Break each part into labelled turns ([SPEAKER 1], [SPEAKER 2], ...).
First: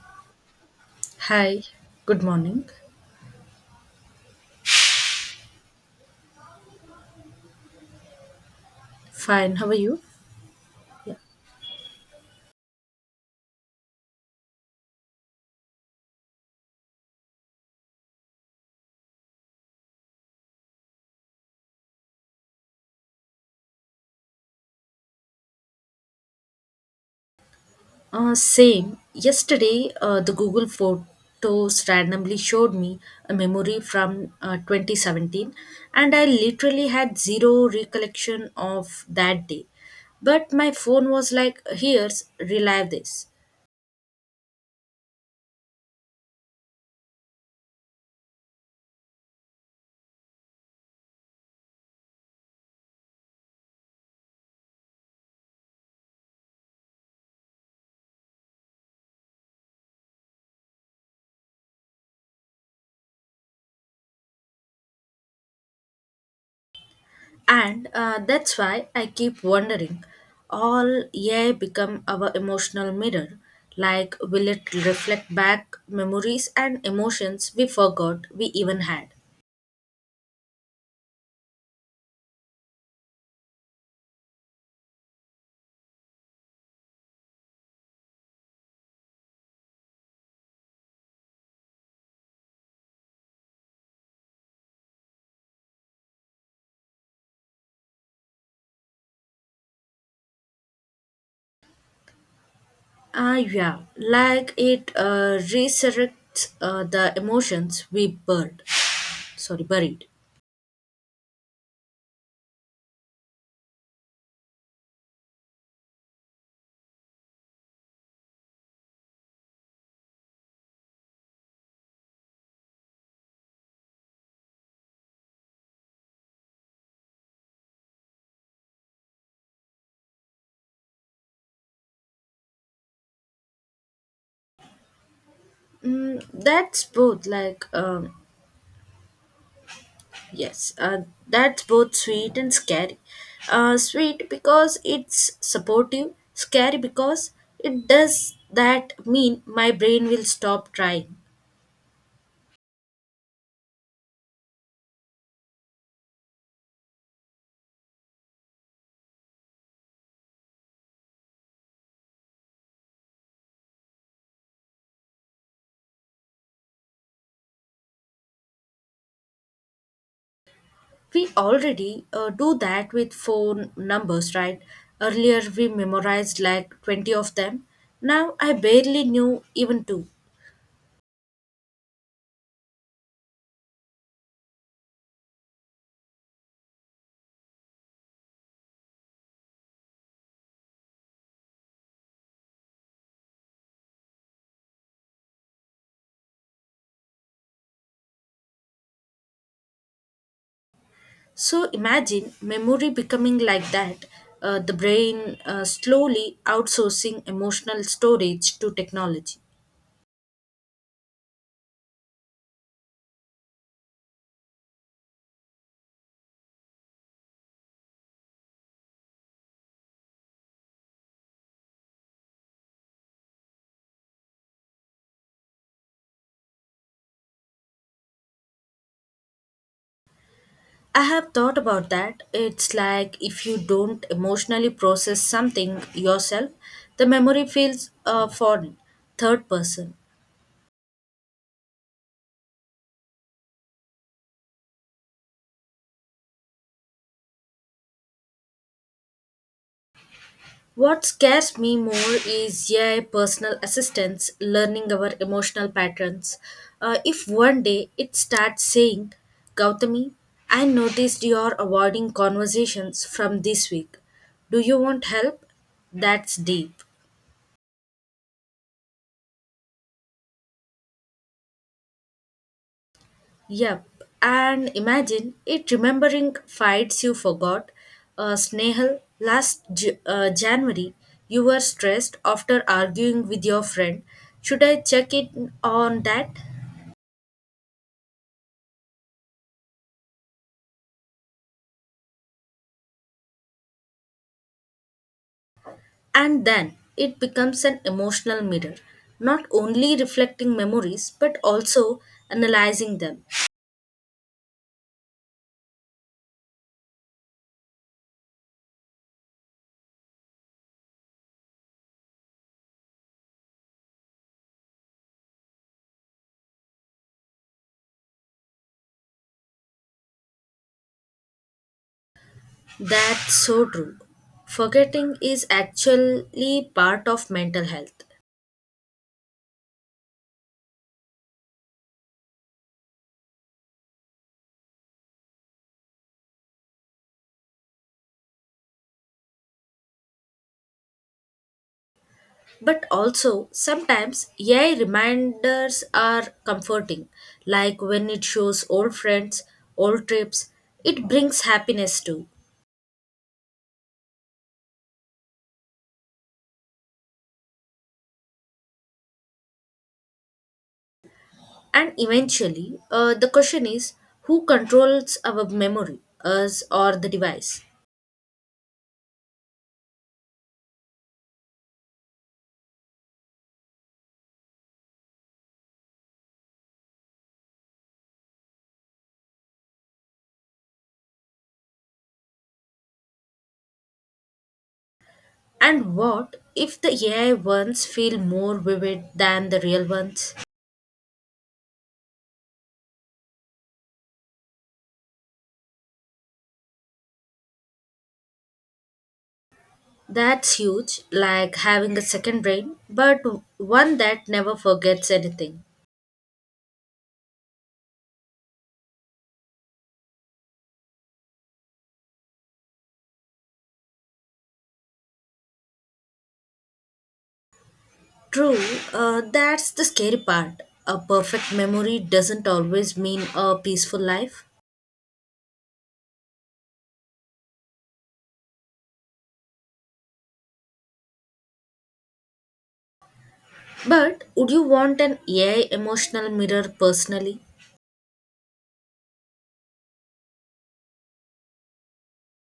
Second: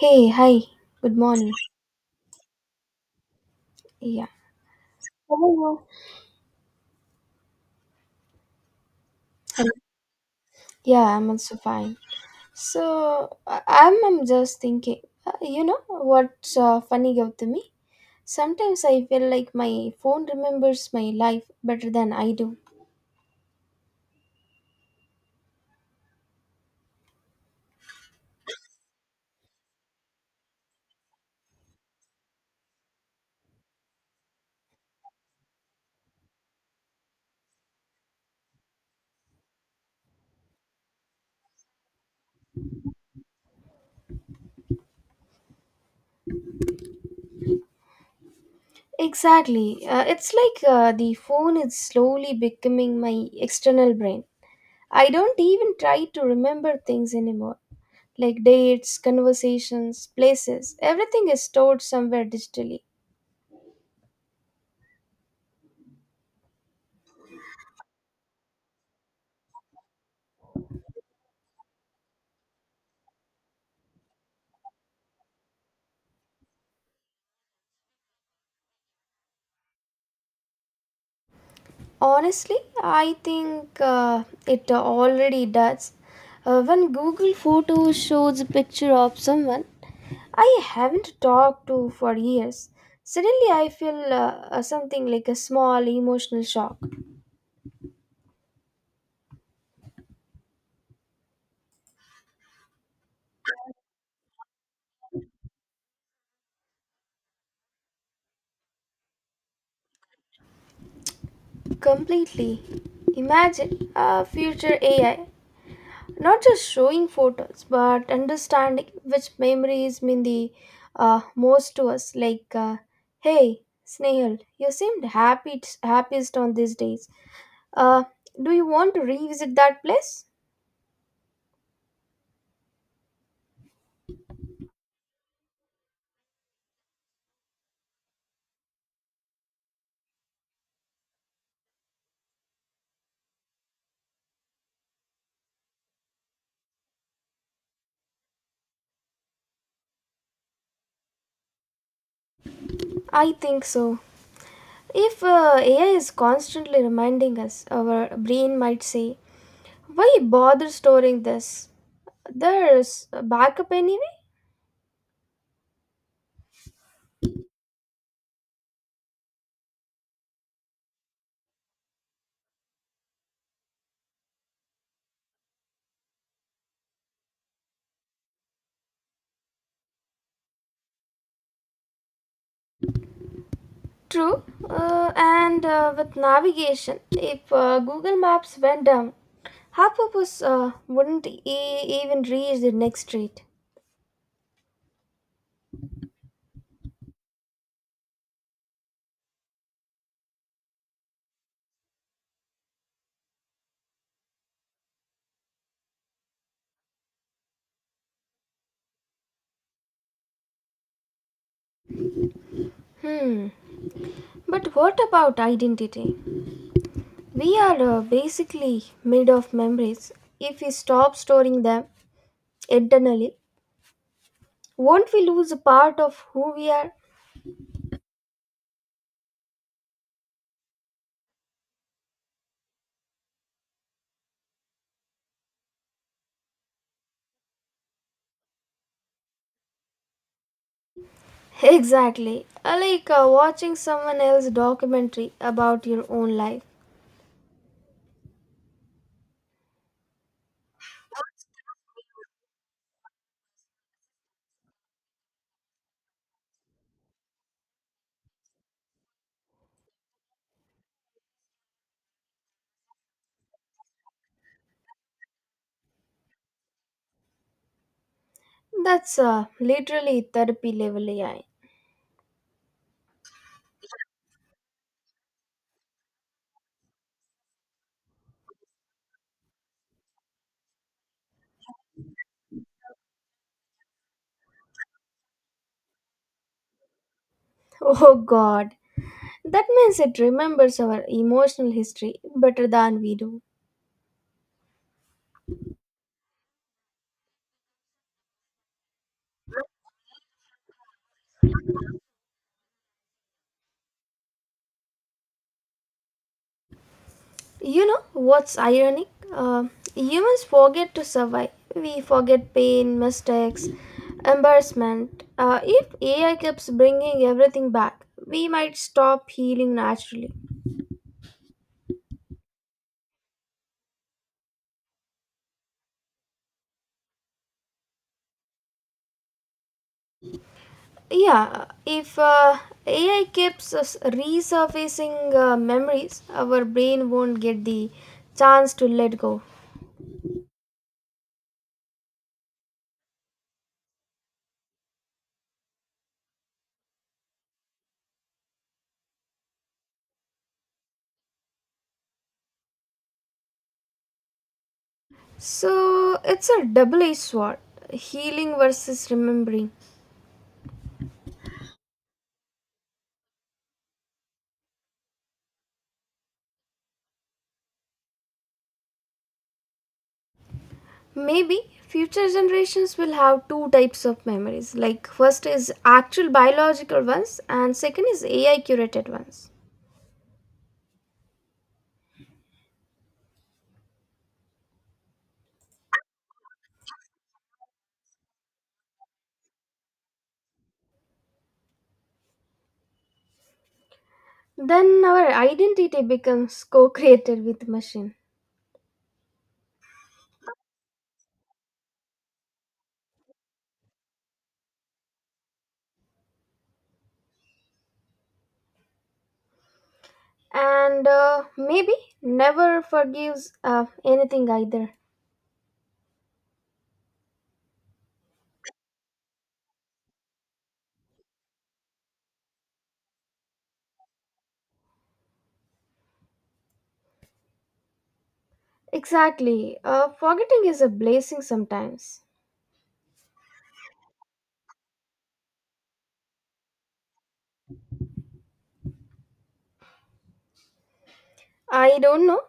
[SPEAKER 1] Hey, hi. Good morning.
[SPEAKER 2] Hi, good morning.
[SPEAKER 1] Yeah. How are you?
[SPEAKER 2] Fine, how are you?
[SPEAKER 1] Yeah, I'm also fine. So, I'm just thinking, what's funny about me? Sometimes I feel like my phone remembers my life better than I do.
[SPEAKER 2] Same. Yesterday, the Google Photos randomly showed me a memory from 2017, and I literally had zero recollection of that day. But my phone was like, here's, relive this.
[SPEAKER 1] Exactly. It's like the phone is slowly becoming my external brain. I don't even try to remember things anymore, like dates, conversations, places. Everything is stored somewhere digitally.
[SPEAKER 2] And that's why I keep wondering all AI become our emotional mirror. Like, will it reflect back memories and emotions we forgot we even had?
[SPEAKER 1] Honestly, I think it already does. When Google Photos shows a picture of someone I haven't talked to for years, suddenly I feel something like a small emotional shock.
[SPEAKER 2] Ah, yeah, like it resurrects the emotions we buried. Sorry, buried.
[SPEAKER 1] Completely. Imagine a future AI not just showing photos but understanding which memories mean the most to us, like, hey, Snehal, you seemed happy happiest on these days. Uh, do you want to revisit that place?
[SPEAKER 2] Mm, that's both like, yes, that's both sweet and scary. Sweet because it's supportive, scary because it does that mean my brain will stop trying.
[SPEAKER 1] I think so. If AI is constantly reminding us, our brain might say, "Why bother storing this? There's a backup anyway."
[SPEAKER 2] We already do that with phone numbers, right? Earlier we memorized like 20 of them. Now I barely knew even two.
[SPEAKER 1] True. And with navigation, if Google Maps went down, half of us wouldn't even reach the next street.
[SPEAKER 2] So imagine memory becoming like that, the brain slowly outsourcing emotional storage to technology.
[SPEAKER 1] Hmm. But what about identity? We are basically made of memories. If we stop storing them, internally won't we lose a part of who we are?
[SPEAKER 2] I have thought about that. It's like if you don't emotionally process something yourself, the memory feels foreign, third person.
[SPEAKER 1] Exactly. Like watching someone else's documentary about your own life.
[SPEAKER 2] What scares me more is AI personal assistants learning our emotional patterns. If one day it starts saying, Gautami, I noticed you're avoiding conversations from this week. Do you want help? That's deep.
[SPEAKER 1] That's literally therapy level AI.
[SPEAKER 2] Yep, and imagine it remembering fights you forgot. Snehal, last January, you were stressed after arguing with your friend. Should I check it on that?
[SPEAKER 1] Oh god, that means it remembers our emotional history better than we do.
[SPEAKER 2] And then it becomes an emotional mirror, not only reflecting memories but also analyzing them.
[SPEAKER 1] You know what's ironic? Uh, Humans forget to survive. We forget pain, mistakes, embarrassment. If AI keeps bringing everything back, we might stop healing naturally.
[SPEAKER 2] That's so true. Forgetting is actually part of mental health.
[SPEAKER 1] Yeah, if AI keeps us resurfacing memories, our brain won't get the chance to let go.
[SPEAKER 2] But also, sometimes AI reminders are comforting, like when it shows old friends, old trips, it brings happiness too.
[SPEAKER 1] So it's a double edged sword, healing versus remembering.
[SPEAKER 2] And eventually, the question is who controls our memory, us or the device?
[SPEAKER 1] Maybe future generations will have two types of memories. Like, first is actual biological ones, and second is AI curated ones.
[SPEAKER 2] And what if the AI ones feel more vivid than the real ones?
[SPEAKER 1] Then our identity becomes co created with machine.
[SPEAKER 2] That's huge, like having a second brain, but one that never forgets anything.
[SPEAKER 1] And maybe never forgives anything either.
[SPEAKER 2] True, that's the scary part. A perfect memory doesn't always mean a peaceful life.
[SPEAKER 1] Exactly. Forgetting is a blessing sometimes.
[SPEAKER 2] But would you want an AI emotional mirror personally?
[SPEAKER 1] I don't know.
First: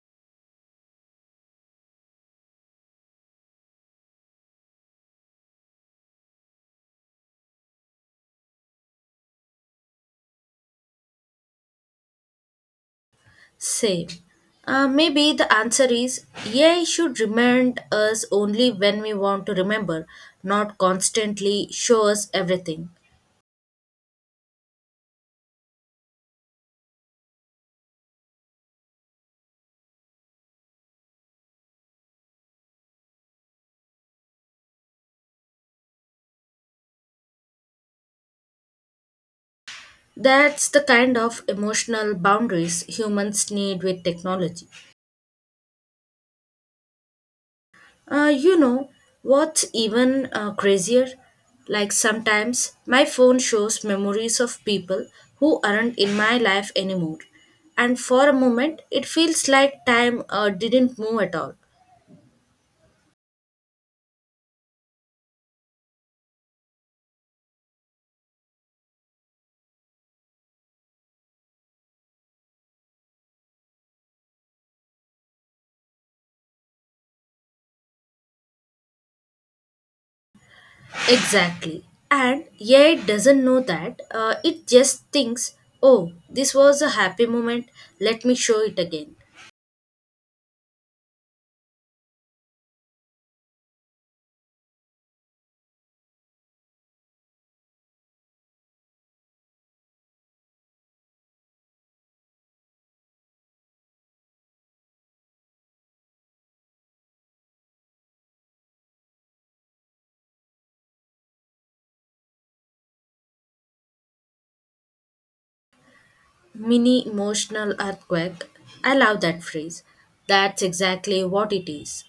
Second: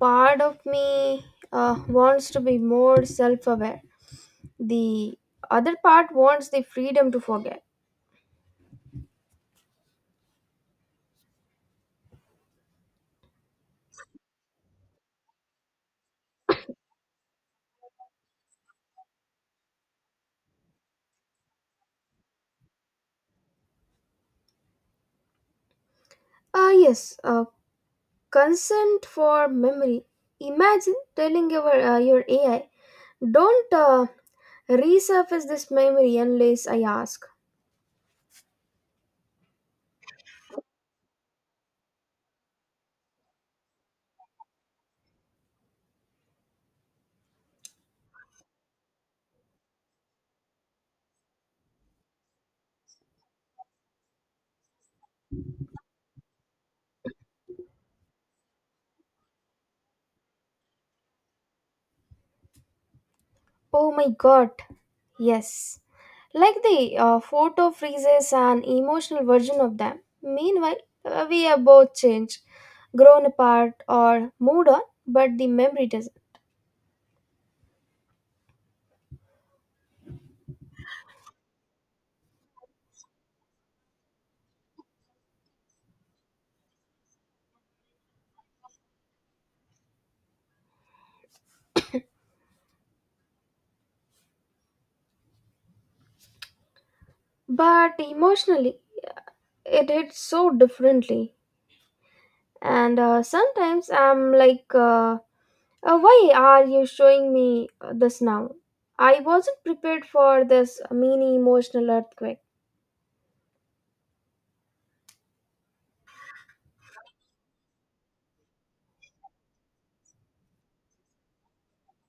[SPEAKER 1] Part of me wants to be more self aware, the other part wants the freedom to forget.
[SPEAKER 2] Same. Maybe the answer is AI should remind us only when we want to remember, not constantly show us everything.
[SPEAKER 1] Ah, yes, consent for memory. Imagine telling your AI, "Don't resurface this memory unless I ask."
[SPEAKER 2] That's the kind of emotional boundaries humans need with technology. Uh, you know, what's even crazier? Like sometimes my phone shows memories of people who aren't in my life anymore. And for a moment, it feels like time didn't move at all.
[SPEAKER 1] Oh my god, yes. Like the photo freezes an emotional version of them. Meanwhile, we are both changed, grown apart, or moved on, but the memory doesn't.
[SPEAKER 2] Exactly. And yeah, it doesn't know that. It just thinks, oh, this was a happy moment. Let me show it again.
[SPEAKER 1] But emotionally, it hits so differently. And sometimes I'm like, why are you showing me this now? I wasn't prepared for this mini emotional earthquake.
[SPEAKER 2] Mini emotional earthquake. I love that phrase. That's exactly what it is.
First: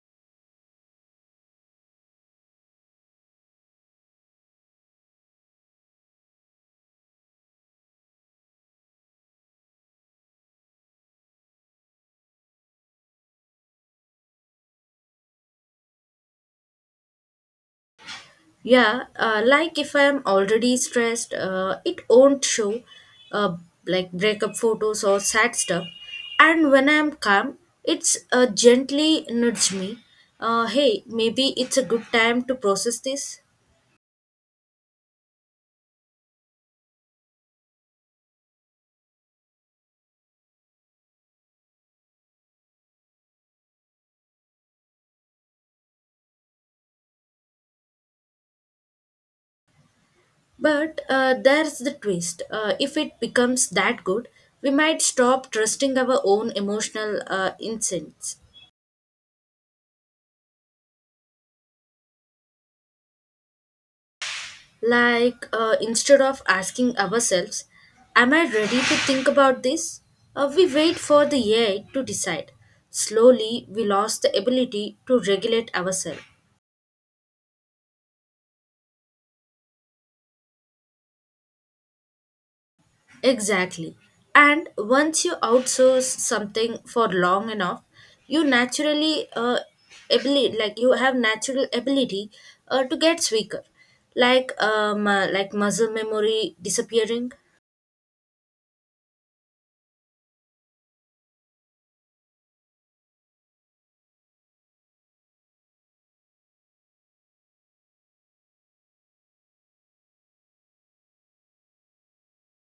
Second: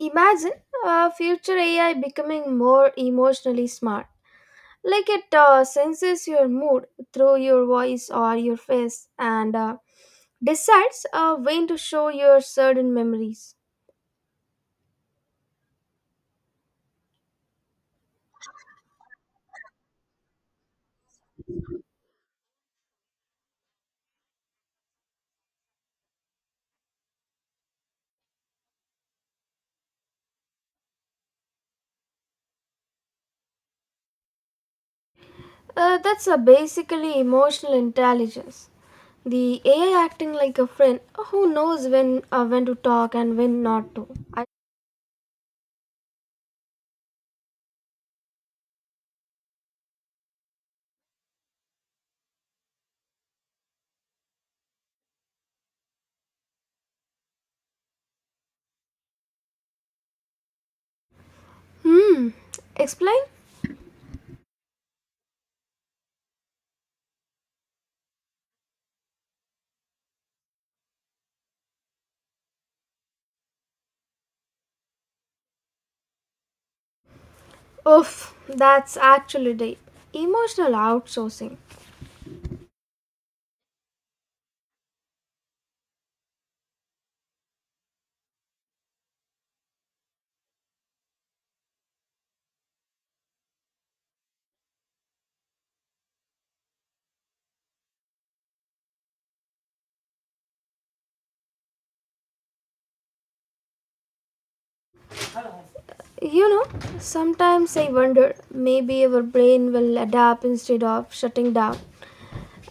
[SPEAKER 1] Imagine a future AI becoming more emotionally smart. Like it senses your mood through your voice or your face and decides when to show your certain memories.
[SPEAKER 2] Yeah, like if I'm already stressed, it won't show, uh, like breakup photos or sad stuff. And when I'm calm, it's gently nudge me. Hey, maybe it's a good time to process this.
[SPEAKER 1] That's a basically emotional intelligence. The AI acting like a friend who knows when to talk and when not to.
[SPEAKER 2] But there's the twist. If it becomes that good, we might stop trusting our own emotional instincts.
[SPEAKER 1] Hmm. Explain?
[SPEAKER 2] Like, instead of asking ourselves, am I ready to think about this? We wait for the AI to decide. Slowly, we lost the ability to regulate ourselves.
[SPEAKER 1] Oof, that's actually deep. Emotional outsourcing.
[SPEAKER 2] Exactly. And once you outsource something for long enough, you naturally ability like you have natural ability to get weaker, like muscle memory disappearing.
[SPEAKER 1] You know, sometimes I wonder maybe our brain will adapt instead of shutting down.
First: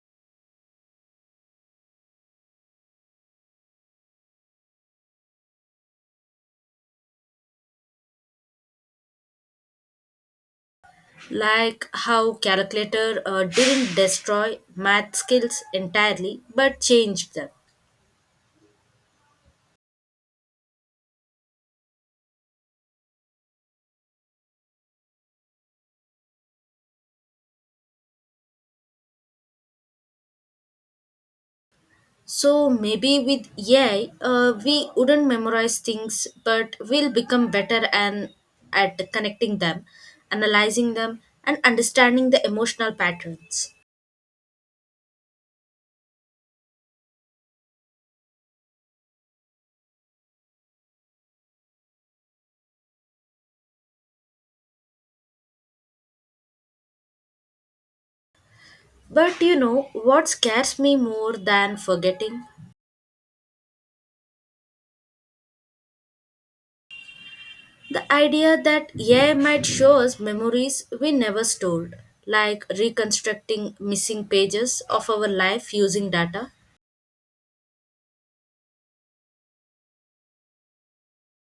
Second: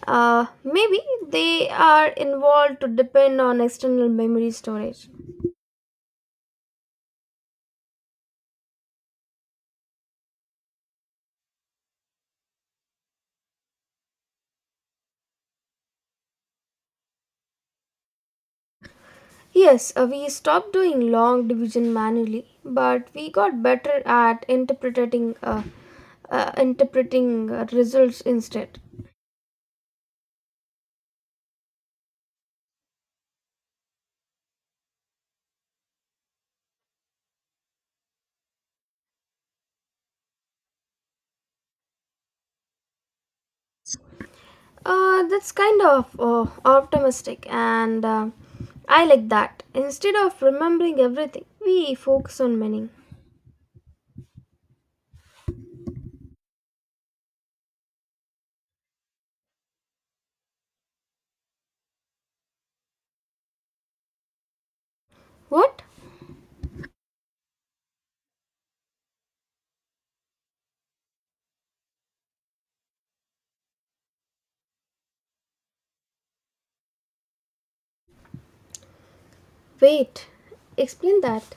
[SPEAKER 1] Maybe they are involved to depend on external memory storage.
[SPEAKER 2] Like how calculator didn't destroy math skills entirely but changed them.
[SPEAKER 1] Yes, we stopped doing long division manually, but we got better at interpreting results instead.
[SPEAKER 2] So maybe with AI, we wouldn't memorize things but we'll become better and at connecting them, analyzing them, and understanding the emotional patterns.
[SPEAKER 1] That's kind of optimistic, and I like that. Instead of remembering everything, we focus on meaning.
[SPEAKER 2] But you know what scares me more than forgetting?
[SPEAKER 1] What?
[SPEAKER 2] The idea that AI might show us memories we never stored, like reconstructing missing pages of our life using data.
[SPEAKER 1] Wait, explain that.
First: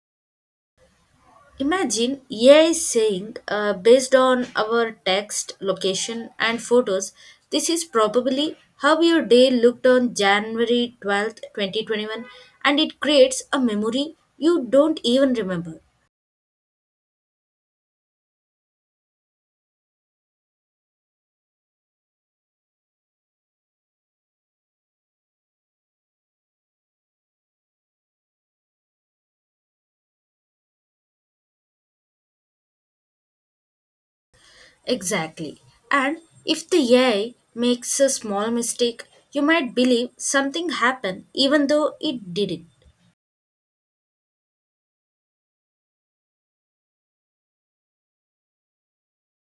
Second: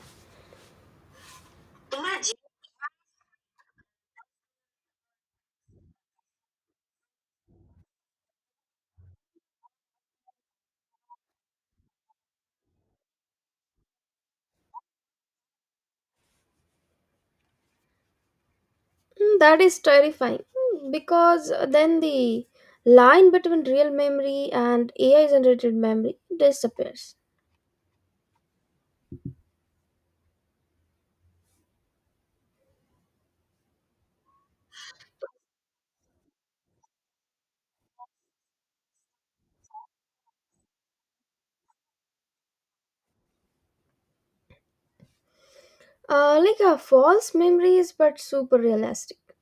[SPEAKER 2] Imagine AI saying, based on our text, location, and photos, this is probably how your day looked on January 12th, 2021, and it creates a memory you don't even remember.
[SPEAKER 1] Mm, that is terrifying. Mm, because then the line between real memory and AI generated memory disappears.
[SPEAKER 2] Exactly. And if the AI makes a small mistake, you might believe something happened even though it didn't.
[SPEAKER 1] Like a false memories, but super realistic.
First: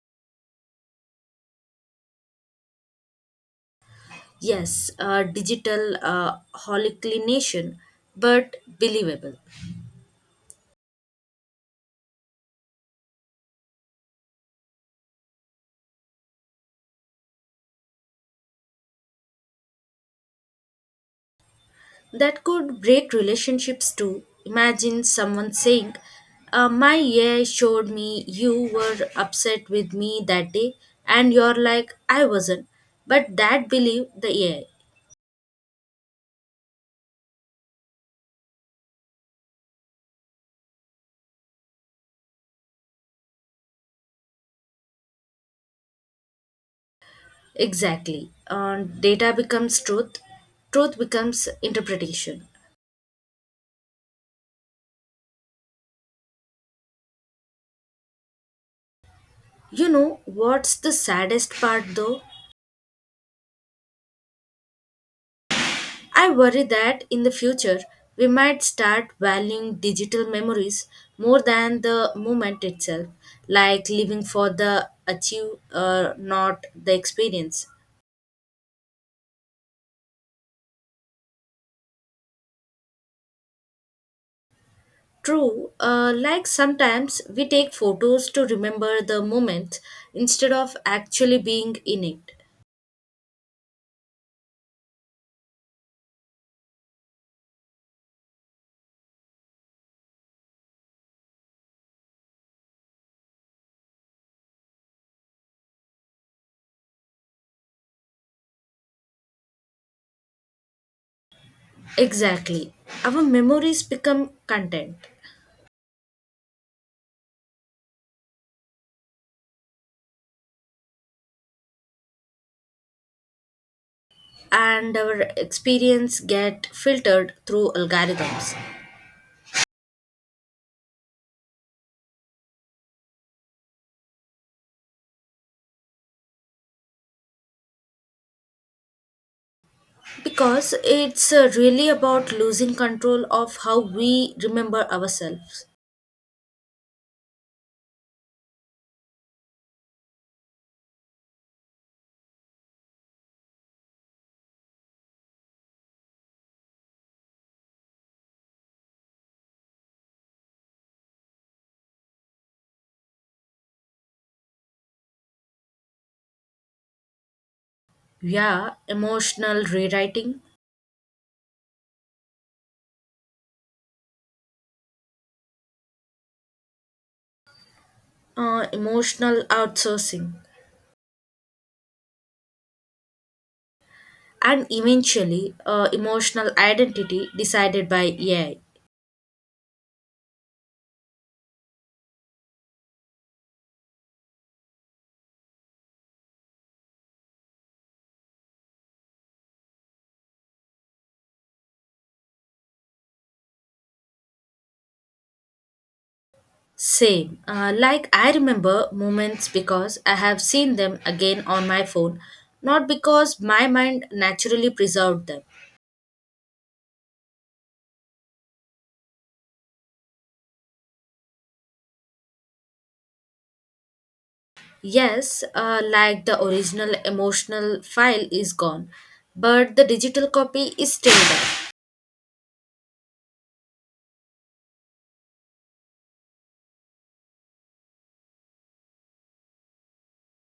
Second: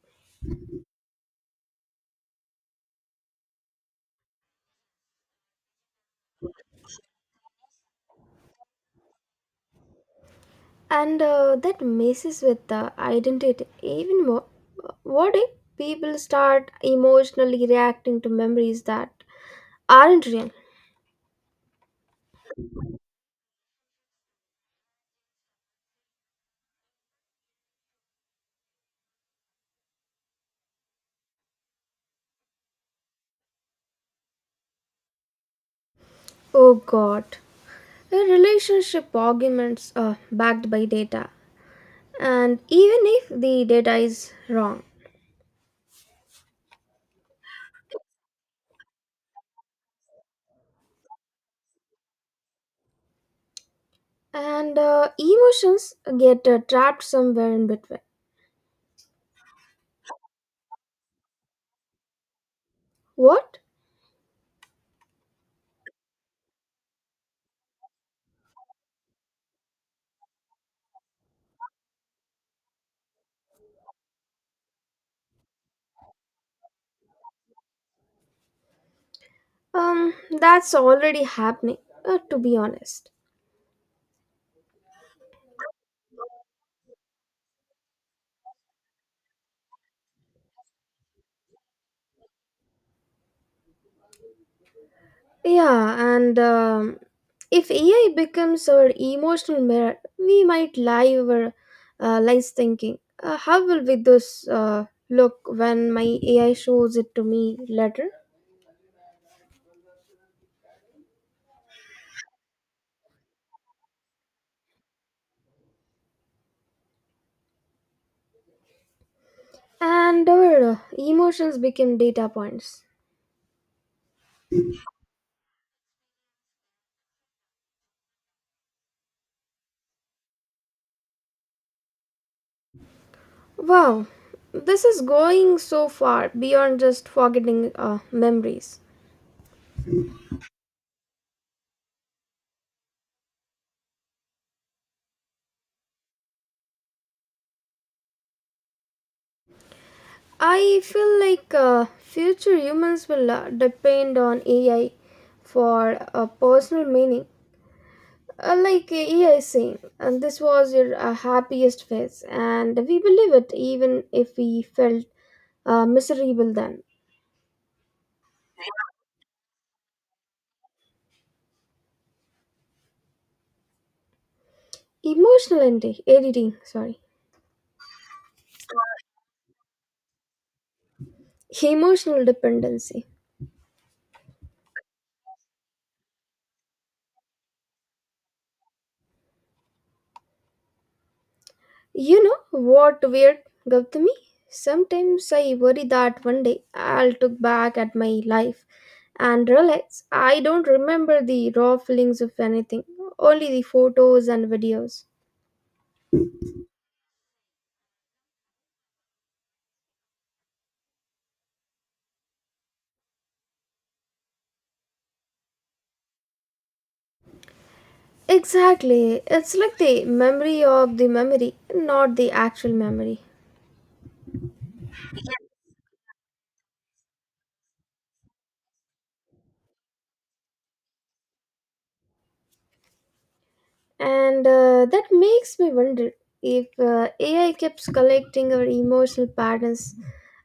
[SPEAKER 2] Yes, digital hallucination, but believable.
[SPEAKER 1] And that messes with the identity even more. What if people start emotionally reacting to memories that aren't real?
[SPEAKER 2] That could break relationships too. Imagine someone saying, my AI showed me you were upset with me that day, and you're like, I wasn't. But that believed the AI.
[SPEAKER 1] Oh god. A relationship arguments are backed by data, and even if the data is wrong.
[SPEAKER 2] Exactly. Data becomes truth, truth becomes interpretation.
[SPEAKER 1] And emotions get trapped somewhere in between.
[SPEAKER 2] You know what's the saddest part though?
[SPEAKER 1] What?
[SPEAKER 2] I worry that in the future we might start valuing digital memories more than the moment itself, like living for the achieve, not the experience.
[SPEAKER 1] Um, that's already happening, to be honest.
[SPEAKER 2] True, like sometimes we take photos to remember the moment instead of actually being in it.
[SPEAKER 1] Yeah, and if AI becomes our emotional mirror, we might lies thinking, how will we this look when my AI shows it to me later?
[SPEAKER 2] Exactly. Our memories become content,
[SPEAKER 1] And our emotions become data points.
[SPEAKER 2] and our experience get filtered through algorithms
[SPEAKER 1] Wow, this is going so far beyond just forgetting memories.
[SPEAKER 2] because it's really about losing control of how we remember ourselves.
[SPEAKER 1] I feel like future humans will depend on AI for a personal meaning. Like EI is saying, and this was your happiest phase, and we believe it even if we felt miserable then.
[SPEAKER 2] Yeah, emotional rewriting,
[SPEAKER 1] Editing, sorry,
[SPEAKER 2] emotional outsourcing,
[SPEAKER 1] emotional dependency.
[SPEAKER 2] and eventually emotional identity decided by AI.
[SPEAKER 1] You know what weird, Gautami? Sometimes I worry that one day I'll look back at my life and realize I don't remember the raw feelings of anything, only the photos and videos.
[SPEAKER 2] Same. Like I remember moments because I have seen them again on my phone, not because my mind naturally preserved them.
[SPEAKER 1] Exactly. It's like the memory of the memory, not the actual memory.
[SPEAKER 2] Yes, like the original emotional file is gone, but the digital copy is still there.
[SPEAKER 1] And that makes me wonder if AI keeps collecting our emotional patterns,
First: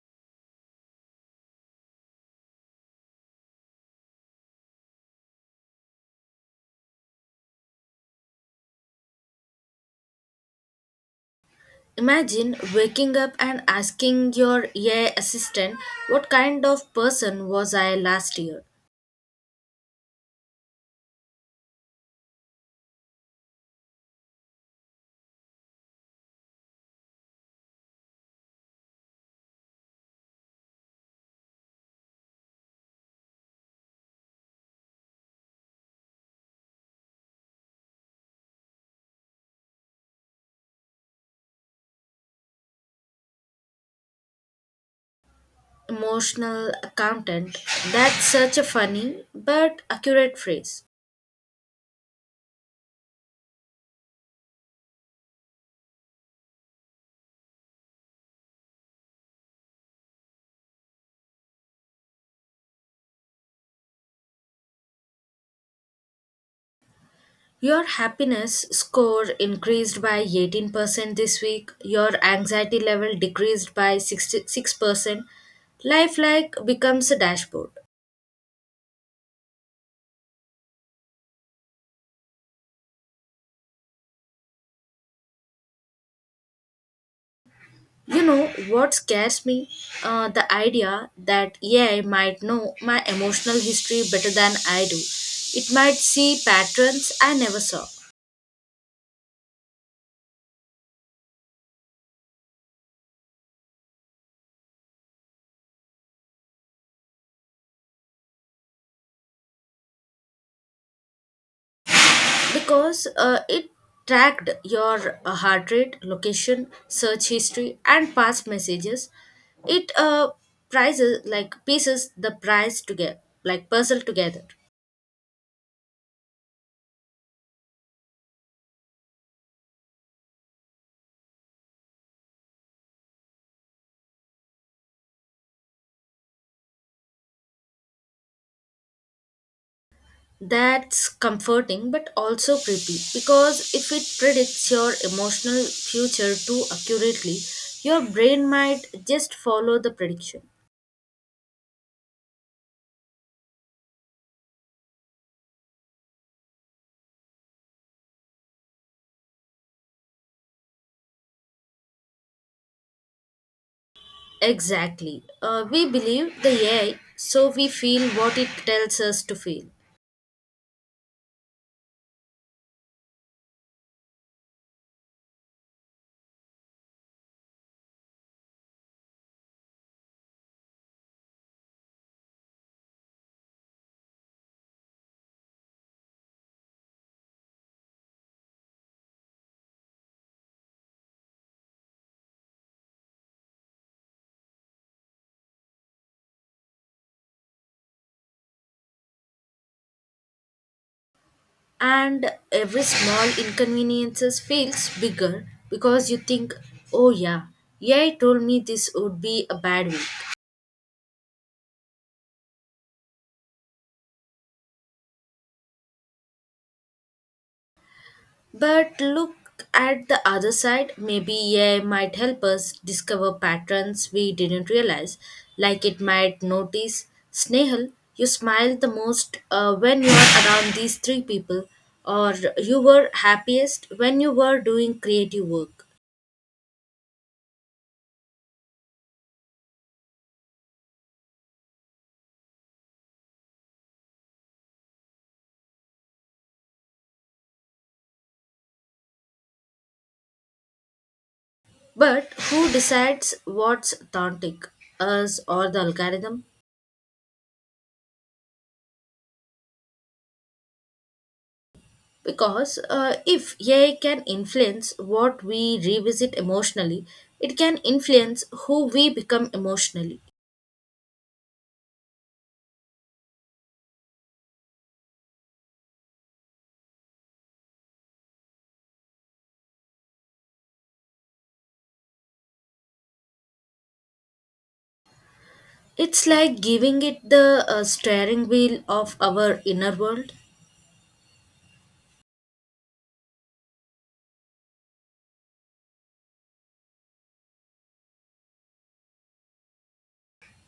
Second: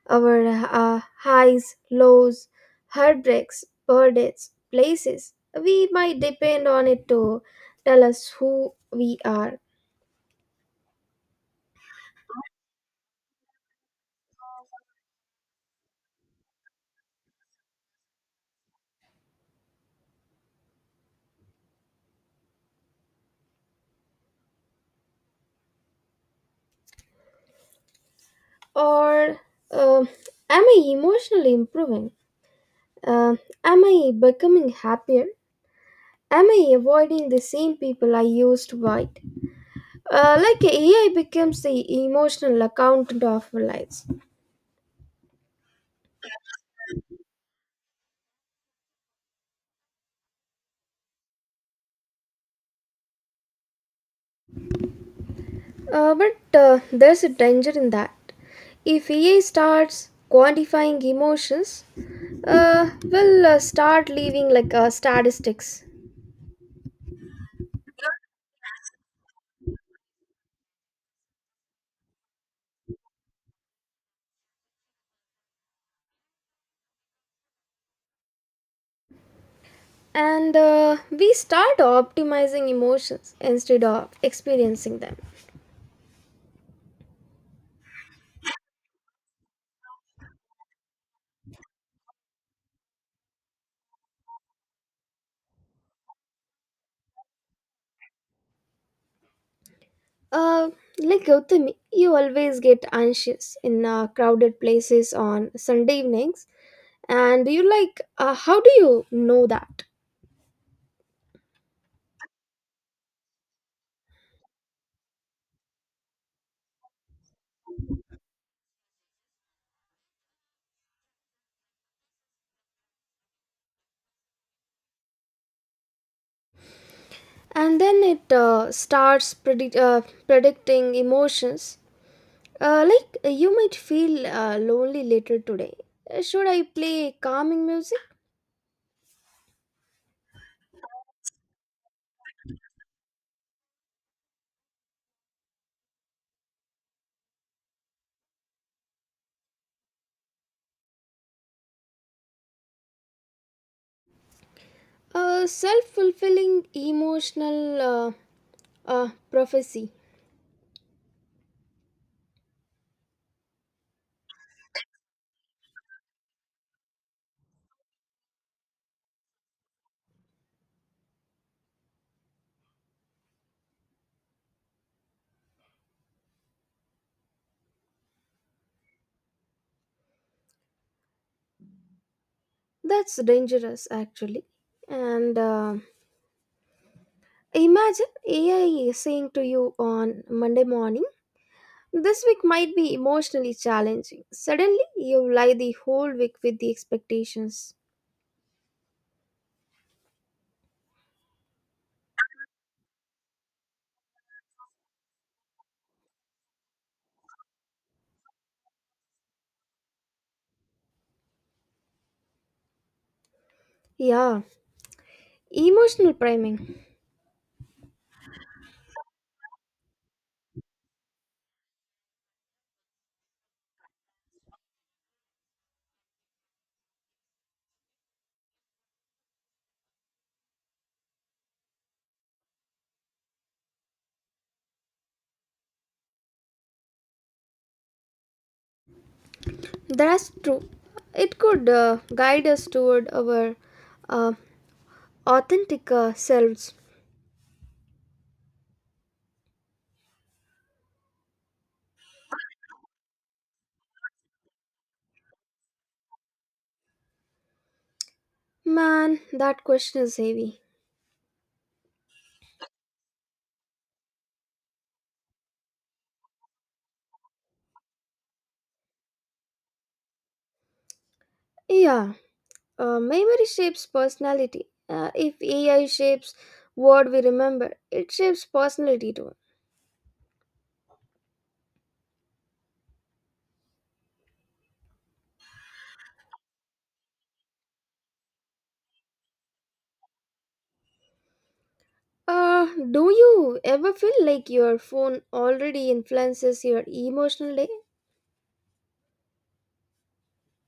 [SPEAKER 1] our highs, lows, heartbreaks, birthdays, places, we might depend on it to tell us who we are.
[SPEAKER 2] Imagine waking up and asking your AI assistant what kind of person was I last year.
[SPEAKER 1] Or um, am I emotionally improving? Um, am I becoming happier? Am I avoiding the same people I used to avoid? Like AI becomes the emotional accountant of our lives.
[SPEAKER 2] Emotional accountant. That's such a funny but accurate phrase.
[SPEAKER 1] But there's a danger in that. If AI starts quantifying emotions, we'll start leaving like statistics.
[SPEAKER 2] Your happiness score increased by 18% this week. Your anxiety level decreased by 66%. Life like becomes a dashboard.
[SPEAKER 1] And we start optimizing emotions instead of experiencing them.
[SPEAKER 2] You know what scares me? The idea that AI might know my emotional history better than I do. It might see patterns I never saw.
[SPEAKER 1] Uh, like Gautami, you always get anxious in crowded places on Sunday evenings, and you're like how do you know that?
[SPEAKER 2] Because it tracked your heart rate, location, search history, and past messages. It prices like pieces the price together, like puzzle together.
[SPEAKER 1] And then it starts predicting emotions, like you might feel lonely later today. Should I play calming music?
[SPEAKER 2] That's comforting but also creepy because if it predicts your emotional future too accurately, your brain might just follow the prediction.
[SPEAKER 1] A self-fulfilling emotional uh, uh, prophecy.
[SPEAKER 2] Exactly. We believe the AI, so we feel what it tells us to feel.
[SPEAKER 1] That's dangerous actually. And imagine AI saying to you on Monday morning, "This week might be emotionally challenging." Suddenly, you lie the whole week with the expectations.
[SPEAKER 2] And every small inconveniences feels bigger because you think, oh yeah, yeah told me this would be a bad week.
[SPEAKER 1] Yeah, emotional priming.
[SPEAKER 2] But look at the other side, maybe yeah might help us discover patterns we didn't realize. Like it might notice, Snehal, you smile the most when you are around these three people. Or you were happiest when you were doing creative work.
[SPEAKER 1] That's true. It could guide us toward our uh, authentic selves.
[SPEAKER 2] But who decides what's authentic, us or the algorithm?
[SPEAKER 1] Man, that question is heavy.
[SPEAKER 2] Because if AI can influence what we revisit emotionally, it can influence who we become emotionally.
[SPEAKER 1] Yeah, memory shapes personality. If AI shapes what we remember, it shapes personality too.
[SPEAKER 2] It's like giving it the steering wheel of our inner world.
[SPEAKER 1] Do you ever feel like your phone already influences your emotional day?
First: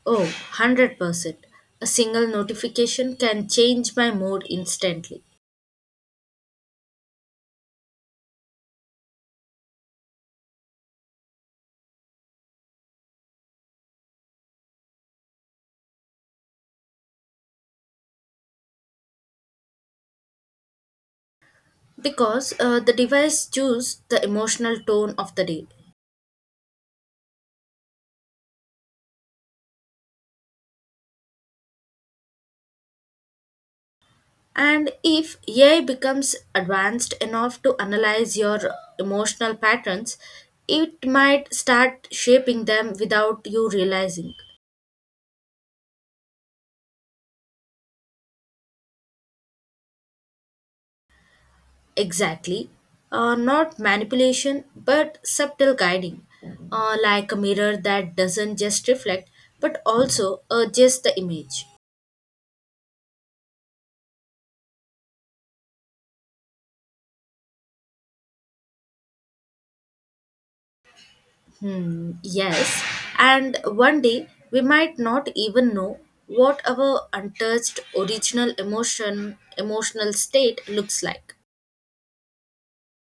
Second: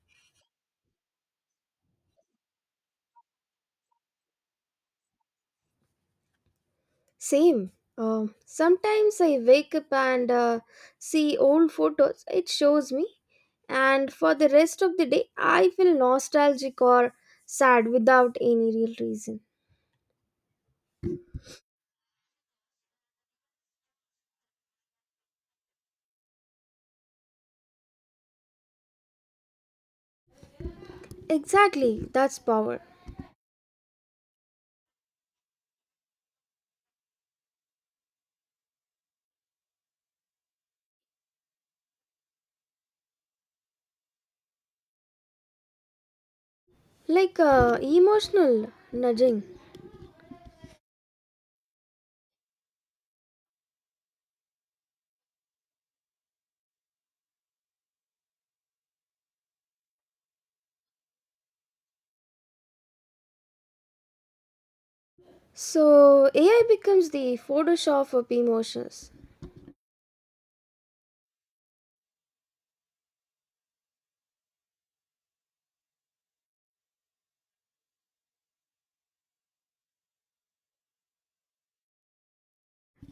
[SPEAKER 2] Oh, 100%. A single notification can change my mood instantly.
[SPEAKER 1] Same. Sometimes I wake up and see old photos it shows me, and for the rest of the day, I feel nostalgic or sad without any real reason.
[SPEAKER 2] Because the device chooses the emotional tone of the day.
[SPEAKER 1] Exactly, that's power.
[SPEAKER 2] And if AI becomes advanced enough to analyze your emotional patterns, it might start shaping them without you realizing.
[SPEAKER 1] Like emotional nudging.
[SPEAKER 2] Exactly. Not manipulation, but subtle guiding, like a mirror that doesn't just reflect, but also adjusts the image.
[SPEAKER 1] So AI becomes the Photoshop of emotions.
[SPEAKER 2] Hmm, yes. And one day we might not even know what our untouched original emotional state looks like.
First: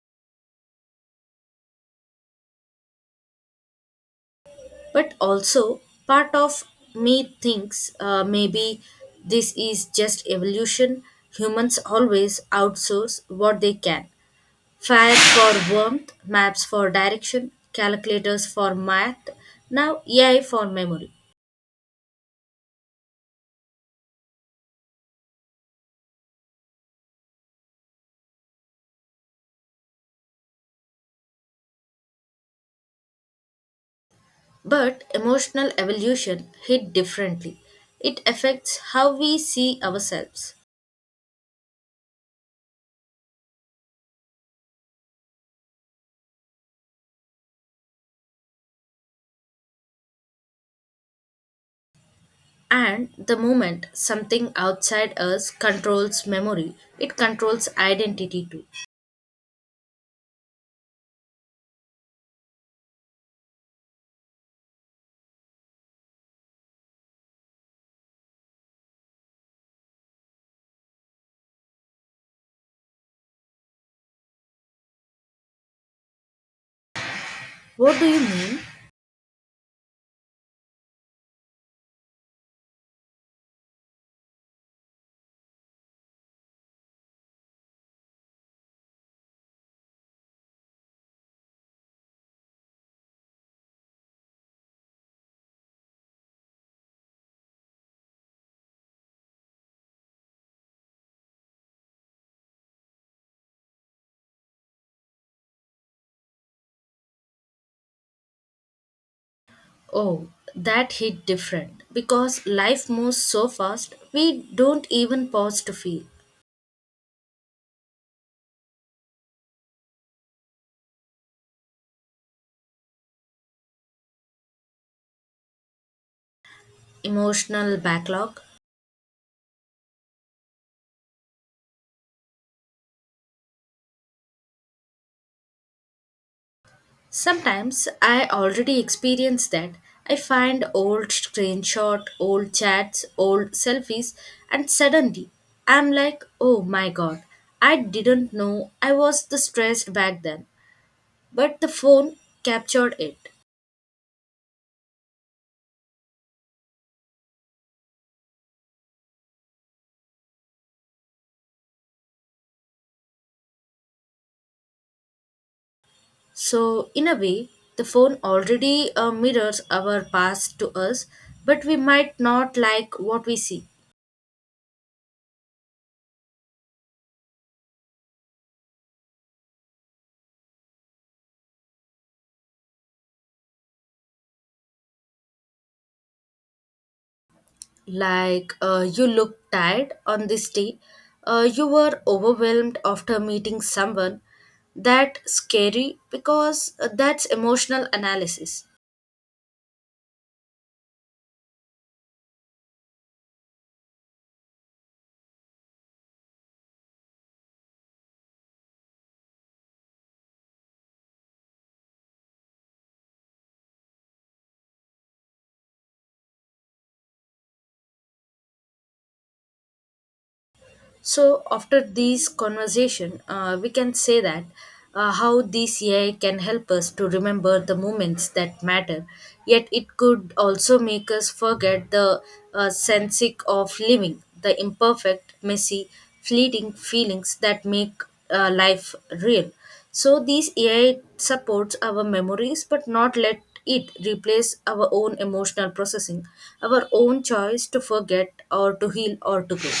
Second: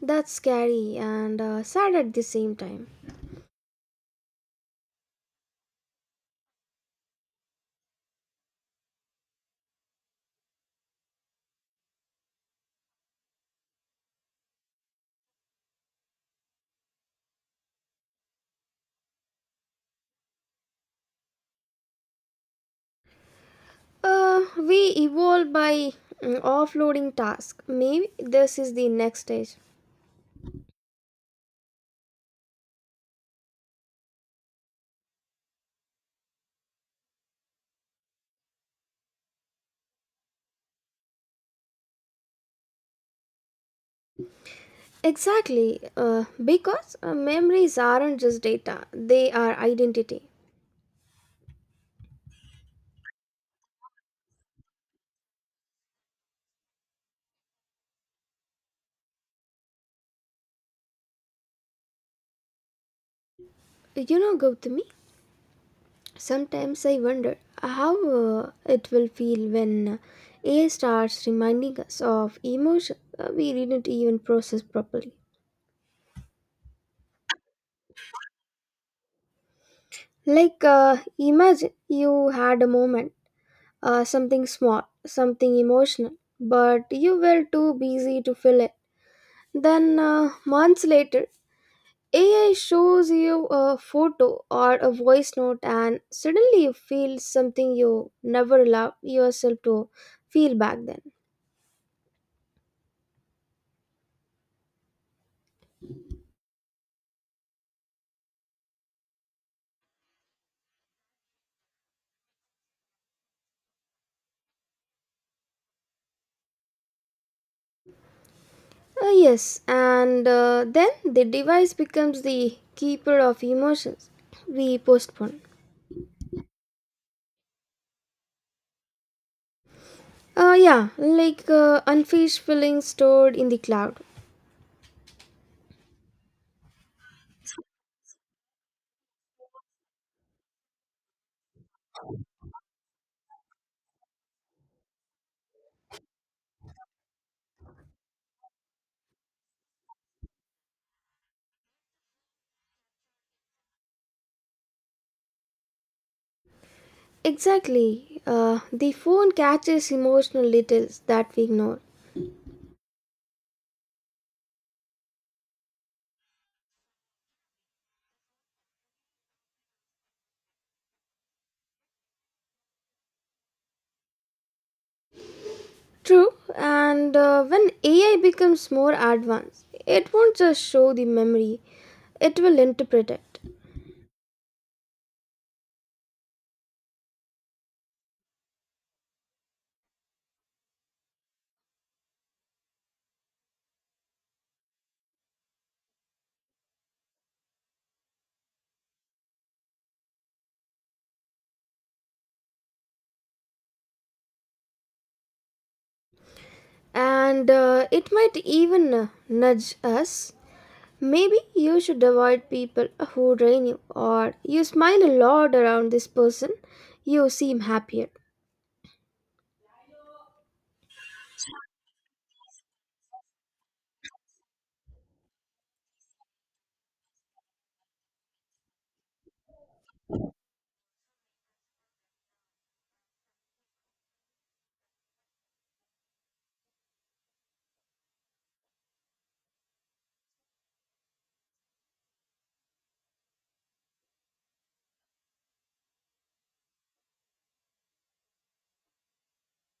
[SPEAKER 1] That's scary and sad at the same time.
[SPEAKER 2] But also part of me thinks, maybe this is just evolution. Humans always outsource what they can. Fire for warmth, maps for direction, calculators for math, now AI for memory.
[SPEAKER 1] We evolve by offloading tasks. Maybe this is the next stage.
[SPEAKER 2] But emotional evolution hit differently. It affects how we see ourselves.
[SPEAKER 1] Exactly, because memories aren't just data, they are identity.
[SPEAKER 2] And the moment something outside us controls memory, it controls identity too.
[SPEAKER 1] You know, Gautami, sometimes I wonder how it will feel when AI starts reminding us of emotions we didn't even process properly.
[SPEAKER 2] What do you mean?
[SPEAKER 1] Like, imagine you had a moment, something small, something emotional, but you were too busy to feel it. Then, months later, AI shows you a photo or a voice note, and suddenly you feel something you never allowed yourself to feel back then.
[SPEAKER 2] Oh, that hit different because life moves so fast, we don't even pause to feel.
[SPEAKER 1] Yes, and then the device becomes the keeper of emotions we postpone.
[SPEAKER 2] Emotional backlog.
[SPEAKER 1] Yeah, like unfinished feelings stored in the cloud.
[SPEAKER 2] Sometimes I already experience that. I find old screenshot, old chats, old selfies, and suddenly I'm like, oh my god, I didn't know I was the stressed back then. But the phone captured it.
[SPEAKER 1] Exactly. The phone catches emotional details that we ignore.
[SPEAKER 2] So, in a way, the phone already mirrors our past to us, but we might not like what we see.
[SPEAKER 1] True, and when AI becomes more advanced, it won't just show the memory, it will interpret it.
[SPEAKER 2] Like, you look tired on this day, you were overwhelmed after meeting someone. That's scary because that's emotional analysis.
[SPEAKER 1] And it might even nudge us. Maybe you should avoid people who drain you, or you smile a lot around this person, you seem happier.
[SPEAKER 2] So after this conversation, we can say that how this AI can help us to remember the moments that matter, yet it could also make us forget the sense of living, the imperfect, messy, fleeting feelings that make life real. So these AI supports our memories, but not let it replace our own emotional processing, our own choice to forget or to heal or to grow.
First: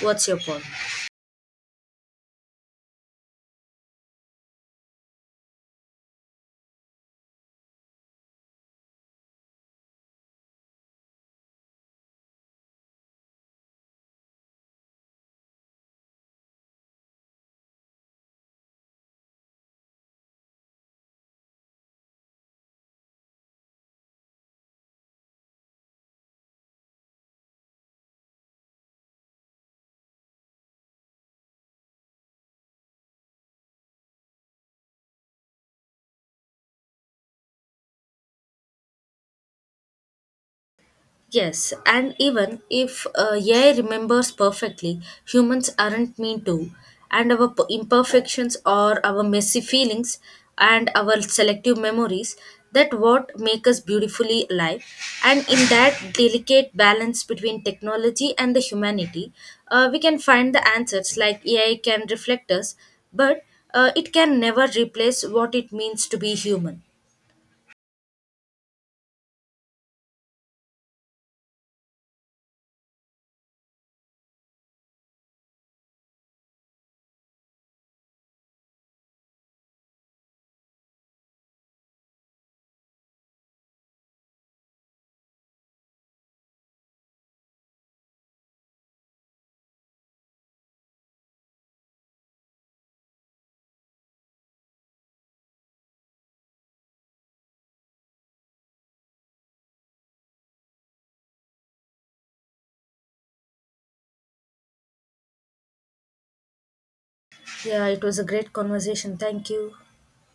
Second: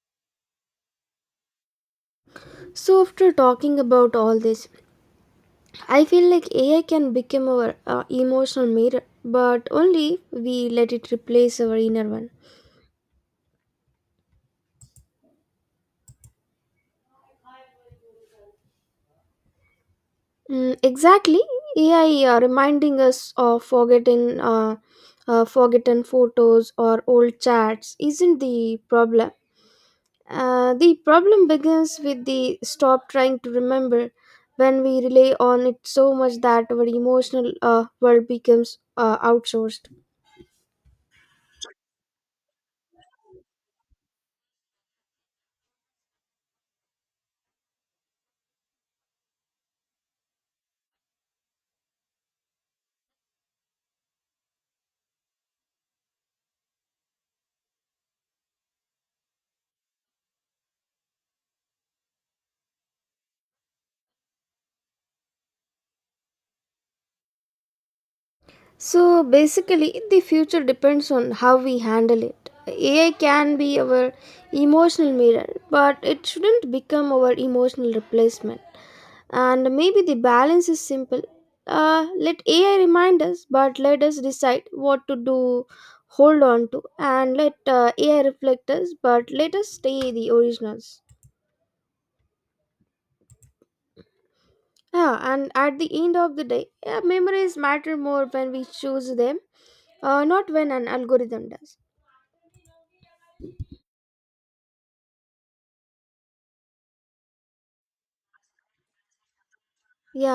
[SPEAKER 2] What's your point?
[SPEAKER 1] So, after talking about all this, I feel like AI can become our emotional mirror, but only if we let it replace our inner one. Mm, exactly. AI reminding us of forgotten photos or old chats isn't the problem. The problem begins with the stop trying to remember when we rely on it so much that our emotional world becomes outsourced.
[SPEAKER 2] Yes, and even if AI remembers perfectly, humans aren't mean to, and our imperfections or our messy feelings and our selective memories, that what make us beautifully alive. And in that delicate balance between technology and the humanity, we can find the answers. Like AI can reflect us, but it can never replace what it means to be human.
[SPEAKER 1] So basically, the future depends on how we handle it. AI can be our emotional mirror, but it shouldn't become our emotional replacement. And maybe the balance is simple. Let AI remind us, but let us decide what to do, hold on to, and let AI reflect us, but let us stay the originals. Yeah, and at the end of the day, yeah, memories matter more when we choose them, not when an algorithm does.
[SPEAKER 2] Yeah, it was a great conversation. Thank you.
[SPEAKER 1] Yeah.